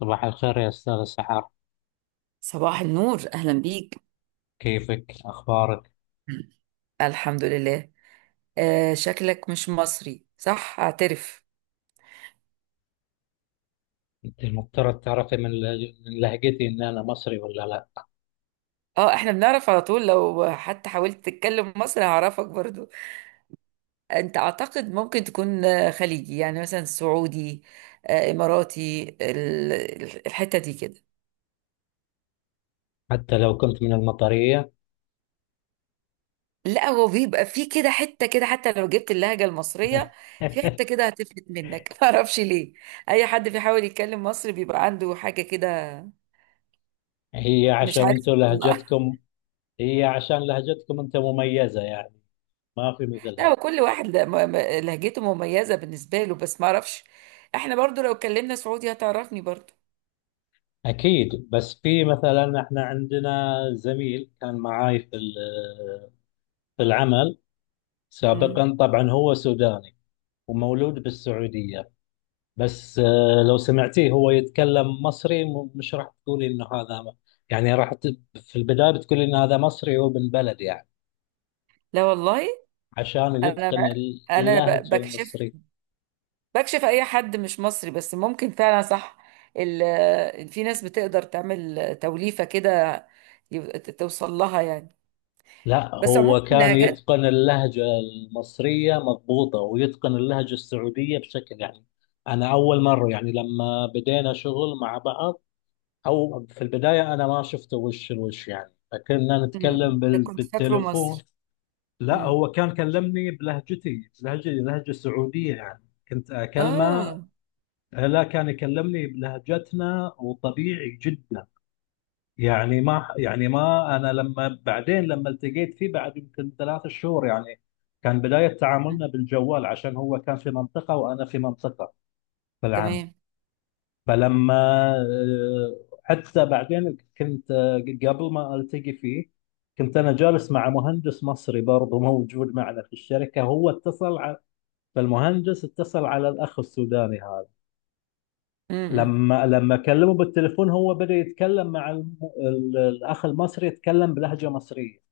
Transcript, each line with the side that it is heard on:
left: صباح الخير يا أستاذ السحار.
right: صباح النور، أهلا بيك.
left: كيفك؟ أخبارك؟
right: الحمد لله. آه، شكلك مش مصري، صح؟ اعترف.
left: أنت المفترض تعرفي من لهجتي إن أنا مصري ولا لا.
right: اه، احنا بنعرف على طول، لو حتى حاولت تتكلم مصري هعرفك برضو. انت اعتقد ممكن تكون خليجي، يعني مثلا سعودي، اماراتي، الحتة دي كده.
left: حتى لو كنت من المطرية.
right: لا، هو بيبقى في كده حتة كده حتى لو جبت اللهجة المصرية. في حتة كده هتفلت منك ما اعرفش ليه. اي حد بيحاول يتكلم مصري بيبقى عنده حاجة كده.
left: هي
right: مش
left: عشان
right: عارف
left: أنتوا
right: والله.
left: لهجتكم هي عشان لهجتكم أنت مميزة يعني. ما في
right: لا،
left: مثلها.
right: هو كل واحد لهجته مميزة بالنسبة له، بس ما اعرفش. احنا برضو لو اتكلمنا سعودي هتعرفني برضو.
left: أكيد. بس في مثلا إحنا عندنا زميل كان معاي في العمل
right: مم.
left: سابقا. طبعا هو سوداني ومولود بالسعودية. بس لو سمعتيه هو يتكلم مصري مش راح تقولي انه هذا. يعني في البداية بتقولي ان هذا مصري هو من بلد يعني.
right: لا، والله.
left: عشان
right: انا
left: يتقن
right: انا ب-
left: اللهجة
right: بكشف
left: المصرية.
right: بكشف اي حد مش مصري، بس ممكن فعلا صح. في ناس بتقدر تعمل توليفة كده، توصل لها يعني.
left: لا،
right: بس عموما
left: هو كان
right: اللهجات.
left: يتقن اللهجة المصرية مضبوطة ويتقن اللهجة السعودية بشكل يعني. انا اول مرة يعني لما بدينا شغل مع بعض، او في البداية انا ما شفته وش الوش يعني فكنا
right: مم.
left: نتكلم
right: كنت فاكره
left: بالتليفون.
right: مصري.
left: لا
right: مم.
left: هو كان كلمني بلهجتي، بلهجة سعودية يعني. كنت أكلمه.
right: اه.
left: لا كان يكلمني بلهجتنا وطبيعي جدا يعني، ما يعني ما أنا لما بعدين لما التقيت فيه بعد يمكن 3 شهور يعني. كان بداية تعاملنا بالجوال عشان هو كان في منطقة وأنا في منطقة في العام.
right: تمام.
left: فلما آه، حتى بعدين كنت، قبل ما ألتقي فيه، كنت انا جالس مع مهندس مصري برضه موجود معنا في الشركه. هو اتصل، فالمهندس اتصل على الأخ السوداني هذا.
right: مم.
left: لما كلمه بالتليفون هو بدأ يتكلم مع الأخ المصري، يتكلم بلهجة مصرية.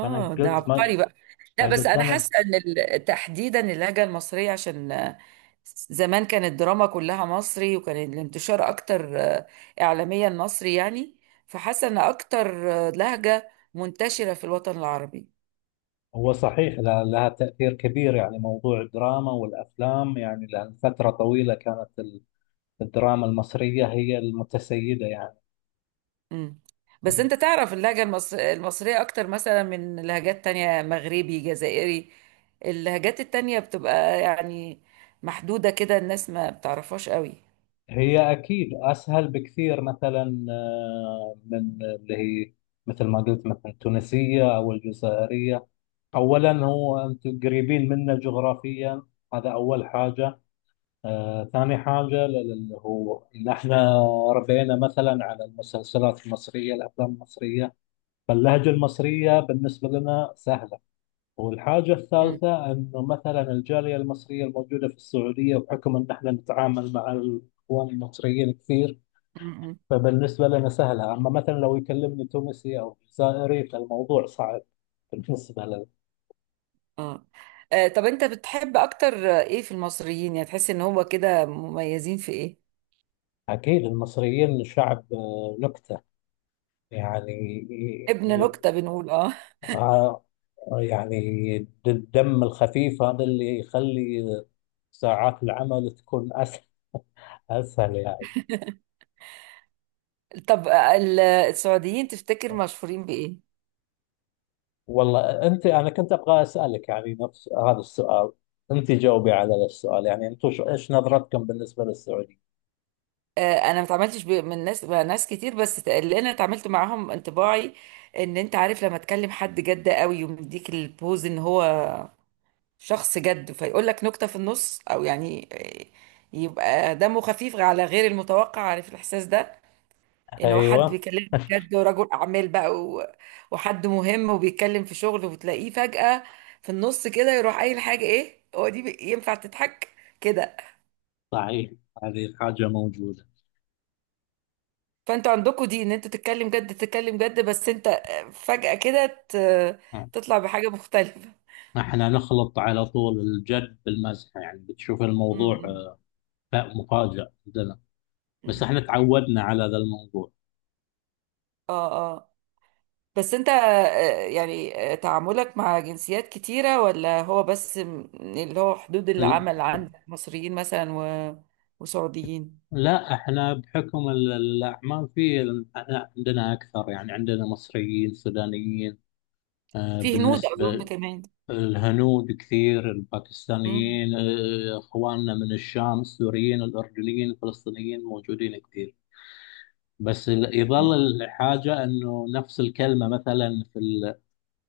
left: فأنا
right: ده
left: قلت ما.
right: عبقري بقى. لا، بس
left: فقلت
right: انا
left: أنا.
right: حاسه ان تحديدا اللهجه المصريه، عشان زمان كانت الدراما كلها مصري، وكان الانتشار اكتر اعلاميا مصري يعني. فحاسه ان اكتر لهجه منتشره في الوطن العربي.
left: هو صحيح لها تأثير كبير يعني، موضوع الدراما والأفلام يعني، لأن فترة طويلة كانت الدراما المصرية هي المتسيدة يعني.
right: امم. بس انت تعرف اللهجه المصريه اكتر مثلا من لهجات تانية، مغربي، جزائري. اللهجات التانية بتبقى يعني محدوده كده، الناس ما بتعرفهاش قوي.
left: هي أكيد أسهل بكثير مثلا، من اللي هي مثل ما قلت مثلا التونسية أو الجزائرية. أولا هو أنتم قريبين منا جغرافيا، هذا أول حاجة. ثاني حاجة، هو إن إحنا ربينا مثلا على المسلسلات المصرية، الأفلام المصرية. فاللهجة المصرية بالنسبة لنا سهلة. والحاجة الثالثة أنه مثلا الجالية المصرية الموجودة في السعودية، بحكم أن إحنا نتعامل مع الإخوان المصريين كثير،
right: مم.
left: فبالنسبة لنا سهلة. أما مثلا لو يكلمني تونسي أو جزائري فالموضوع صعب بالنسبة لنا.
right: اه. طب انت بتحب اكتر ايه في المصريين، يعني تحس ان هو كده مميزين في ايه؟
left: أكيد المصريين شعب نكتة يعني.
right: ابن نكتة، بنقول اه.
left: آه، يعني الدم الخفيف هذا اللي يخلي ساعات العمل تكون أسهل، أسهل يعني.
right: طب، السعوديين تفتكر مشهورين بايه؟
left: والله أنت، أنا كنت أبغى أسألك يعني نفس هذا السؤال. أنت جاوبي على السؤال يعني. أنتم إيش نظرتكم بالنسبة للسعودية؟
right: انا ما اتعاملتش من ناس، مع ناس كتير، بس اللي انا اتعاملت معاهم انطباعي ان انت عارف لما تكلم حد جد قوي ومديك البوز ان هو شخص جد فيقول لك نكتة في النص، او يعني يبقى دمه خفيف على غير المتوقع، عارف الاحساس ده؟ ان هو حد
left: أيوه.
right: بيكلمك جد ورجل اعمال بقى وحد مهم وبيتكلم في شغل، وتلاقيه فجأة في النص كده يروح قايل حاجة، ايه هو دي ينفع تضحك كده؟
left: صحيح، هذه الحاجة موجودة.
right: فانتوا عندكم دي، ان انتوا تتكلم جد، تتكلم جد، بس انت فجأة كده
left: آه.
right: تطلع بحاجة مختلفة
left: احنا نخلط على طول الجد بالمزح يعني، بتشوف
right: م-
left: الموضوع
right: م-
left: مفاجأ. بس
right: م.
left: احنا تعودنا على ذا الموضوع.
right: اه، اه. بس انت، يعني تعاملك مع جنسيات كتيرة، ولا هو بس اللي هو حدود
left: لا،
right: العمل عندك مصريين مثلا وسعوديين.
left: لا، احنا بحكم الاعمال في، احنا عندنا اكثر يعني، عندنا مصريين، سودانيين،
right: في هنود اظن
left: بالنسبه
right: كمان.
left: الهنود كثير،
right: مم.
left: الباكستانيين، اخواننا من الشام، السوريين، الاردنيين، الفلسطينيين موجودين كثير. بس يظل
right: مم.
left: الحاجه انه نفس الكلمه مثلا في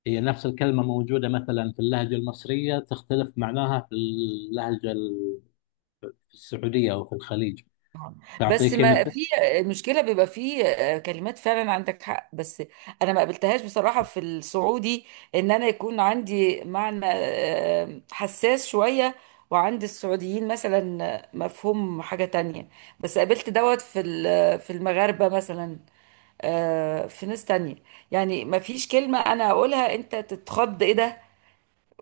left: هي نفس الكلمه موجوده مثلا في اللهجه المصريه تختلف معناها في في السعوديه او في الخليج.
right: آه. بس
left: تعطيكي
right: ما
left: مثل.
right: في المشكله، بيبقى في كلمات، فعلا عندك حق، بس انا ما قابلتهاش بصراحه في السعودي، ان انا يكون عندي معنى حساس شويه، وعند السعوديين مثلا مفهوم حاجه تانية. بس قابلت دوت في المغاربه مثلا، في ناس تانية، يعني ما فيش كلمه انا اقولها انت تتخض، ايه ده،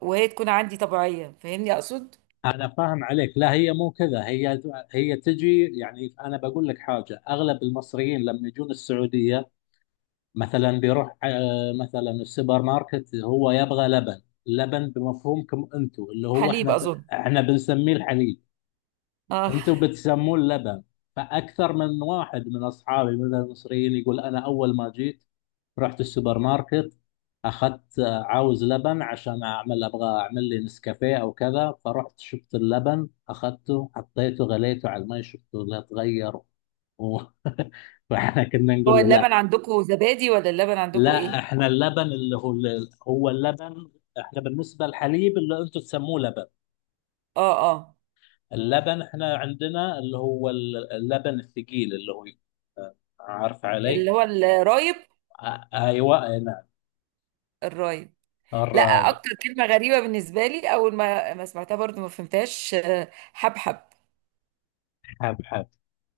right: وهي تكون عندي طبيعيه، فاهمني اقصد؟
left: انا فاهم عليك. لا هي مو كذا. هي تجي يعني، انا بقول لك حاجه: اغلب المصريين لما يجون السعوديه مثلا، بيروح مثلا السوبر ماركت، هو يبغى لبن. لبن بمفهومكم انتم اللي هو
right: حليب اظن.
left: احنا بنسميه الحليب.
right: اه.
left: انتم بتسموه اللبن. فاكثر من واحد من اصحابي مثلا المصريين يقول: انا اول ما جيت رحت السوبر ماركت اخذت، عاوز لبن عشان ابغى اعمل لي نسكافيه او كذا، فرحت شفت اللبن اخذته حطيته غليته على المي شفته لا تغير و... فاحنا كنا
right: هو
left: نقول له
right: اللبن
left: لا.
right: عندكم زبادي، ولا اللبن عندكم
left: لا،
right: ايه؟
left: احنا اللبن اللي هو، هو اللبن. احنا بالنسبه للحليب اللي انتم تسموه لبن،
right: اه، اه.
left: اللبن احنا عندنا اللي هو اللبن الثقيل اللي هو، عارف
right: اللي
left: علي.
right: هو الرايب.
left: ايوه، أي نعم.
right: الرايب. لا،
left: الرايب.
right: اكتر كلمة غريبة بالنسبة لي اول ما سمعتها برضو ما فهمتهاش، حبحب.
left: حب حب،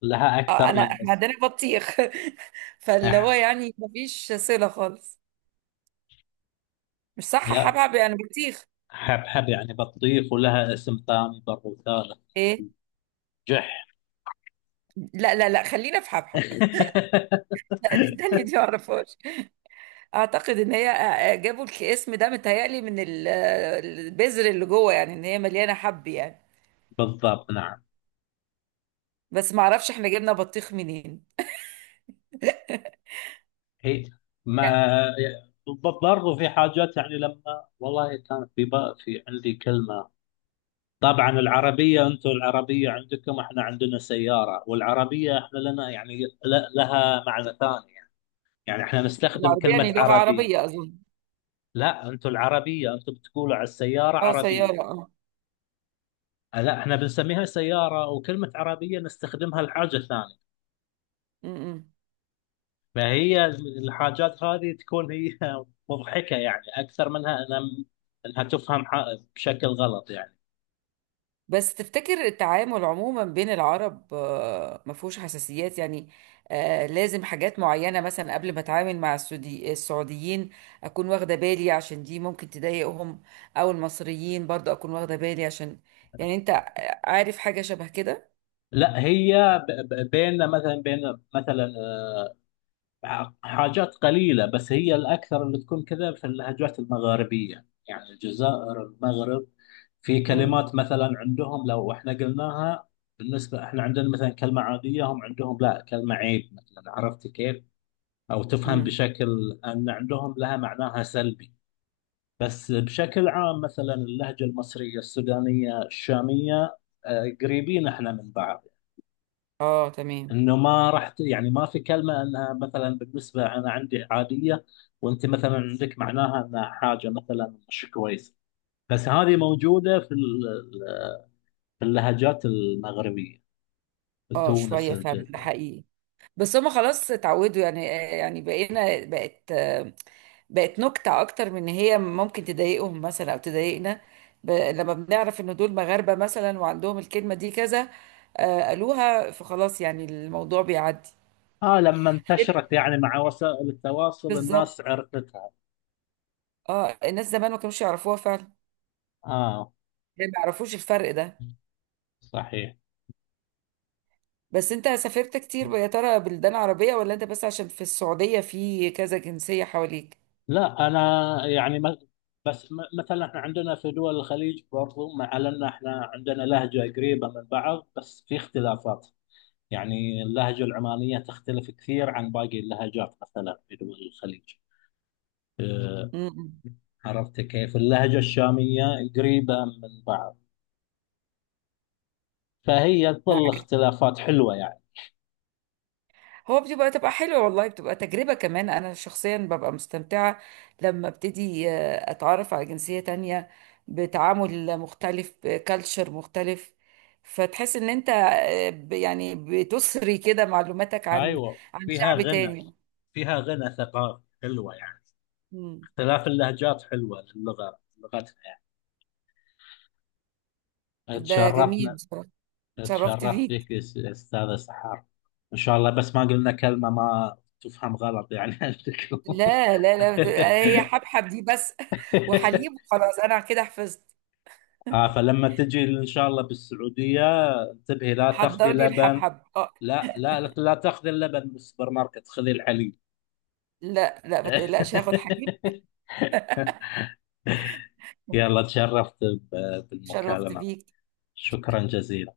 left: لها
right: آه
left: اكثر
right: انا
left: من
right: احنا
left: اسم.
right: عندنا بطيخ فاللي هو
left: أح-
right: يعني ما فيش صلة خالص. مش صح؟
left: لا،
right: حبحب يعني بطيخ.
left: حبحب يعني بطيخ، ولها اسم ثاني برضو، ثالث:
right: ايه.
left: جح.
right: لا لا لا، خلينا في حبحب. لا، دي التانية دي ما اعرفهاش. اعتقد ان هي، جابوا الاسم ده متهيألي من البذر اللي جوه، يعني ان هي مليانة حب يعني.
left: بالضبط نعم.
right: بس ما اعرفش احنا جبنا بطيخ منين.
left: هي ما برضو في حاجات يعني، لما والله كانت في بقى، في عندي كلمة. طبعا العربية، انتم العربية عندكم، احنا عندنا سيارة. والعربية احنا لنا يعني لها معنى ثاني يعني. يعني احنا نستخدم
right: العربية
left: كلمة
right: يعني لغة
left: عربية.
right: عربية اظن.
left: لا، انتم العربية انتم بتقولوا على السيارة
right: اه،
left: عربية.
right: سيارة، اه.
left: لا، احنا بنسميها سيارة، وكلمة عربية نستخدمها لحاجة ثانية.
right: م-م.
left: ما هي الحاجات هذه تكون هي مضحكة يعني، أكثر منها أنا أنها تفهم بشكل غلط يعني.
right: بس تفتكر التعامل عموما بين العرب ما فيهوش حساسيات يعني؟ آه، لازم حاجات معينة مثلا قبل ما اتعامل مع السعوديين اكون واخدة بالي عشان دي ممكن تضايقهم، او المصريين برضه اكون واخدة بالي عشان، يعني انت عارف حاجة شبه كده؟
left: لا هي بيننا مثلا، بين مثلا حاجات قليلة. بس هي الأكثر اللي تكون كذا في اللهجات المغاربية، يعني الجزائر، المغرب. في كلمات مثلا عندهم لو احنا قلناها، بالنسبة احنا عندنا مثلا كلمة عادية، هم عندهم لا، كلمة عيب مثلا. عرفت كيف؟ أو تفهم
right: امم.
left: بشكل أن عندهم لها معناها سلبي. بس بشكل عام، مثلا اللهجة المصرية، السودانية، الشامية، قريبين احنا من بعض،
right: اه، تمام.
left: انه ما يعني ما في كلمة انها مثلا بالنسبة انا عندي عادية، وانت مثلا عندك معناها انها حاجة مثلا مش كويسة. بس هذه موجودة في اللهجات المغربية، في
right: اه،
left: تونس،
right: شوية فعلا، ده
left: الجزائر.
right: حقيقي، بس هما خلاص اتعودوا يعني. يعني بقينا بقت بقت نكتة أكتر من إن هي ممكن تضايقهم مثلا أو تضايقنا. لما بنعرف إن دول مغاربة مثلا وعندهم الكلمة دي كذا، قالوها فخلاص، يعني الموضوع بيعدي.
left: اه، لما
right: غير.
left: انتشرت يعني مع وسائل التواصل
right: بالظبط.
left: الناس عرفتها.
right: اه، الناس زمان ما كانوش يعرفوها فعلا،
left: اه،
right: يعني ما يعرفوش الفرق ده.
left: صحيح.
right: بس أنت سافرت كتير يا ترى بلدان عربية، ولا أنت بس عشان في السعودية في كذا جنسية حواليك؟
left: لا انا يعني بس مثلا احنا عندنا في دول الخليج برضو، مع ان احنا عندنا لهجه قريبه من بعض بس في اختلافات. يعني اللهجه العمانيه تختلف كثير عن باقي اللهجات مثلا في دول الخليج، آه،
right: م-
left: عرفت كيف. اللهجه الشاميه قريبه من بعض، فهي تظل
right: م.
left: اختلافات حلوه يعني.
right: هو تبقى حلوة، والله بتبقى تجربة كمان، أنا شخصيا ببقى مستمتعة لما ابتدي أتعرف على جنسية تانية، بتعامل مختلف، بكالتشر مختلف. فتحس إن أنت يعني بتسري كده معلوماتك عن
left: ايوه،
right: عن
left: فيها
right: شعب
left: غنى.
right: تاني.
left: فيها غنى ثقافي حلوه يعني.
right: مم.
left: اختلاف اللهجات حلوه لغتنا، يعني
right: ده جميل
left: تشرفنا.
right: بصراحة. اتشرفت
left: تشرفت فيك
right: بيك.
left: أستاذ سحار. إن شاء الله، بس ما قلنا كلمة ما تفهم غلط يعني. أشكركم.
right: لا لا لا، هي حبحب دي بس وحليب، وخلاص أنا كده حفظت.
left: آه، فلما تجي إن شاء الله بالسعودية انتبهي، لا تاخذي
right: حضر لي
left: لبن.
right: الحبحب، اه.
left: لا، لا، لا، لا تاخذي اللبن من السوبر ماركت، خذي الحليب.
right: لا لا، ما تقلقش، هاخد حليب.
left: يلا، تشرفت
right: اتشرفت
left: بالمكالمة.
right: بيك.
left: شكرا جزيلا.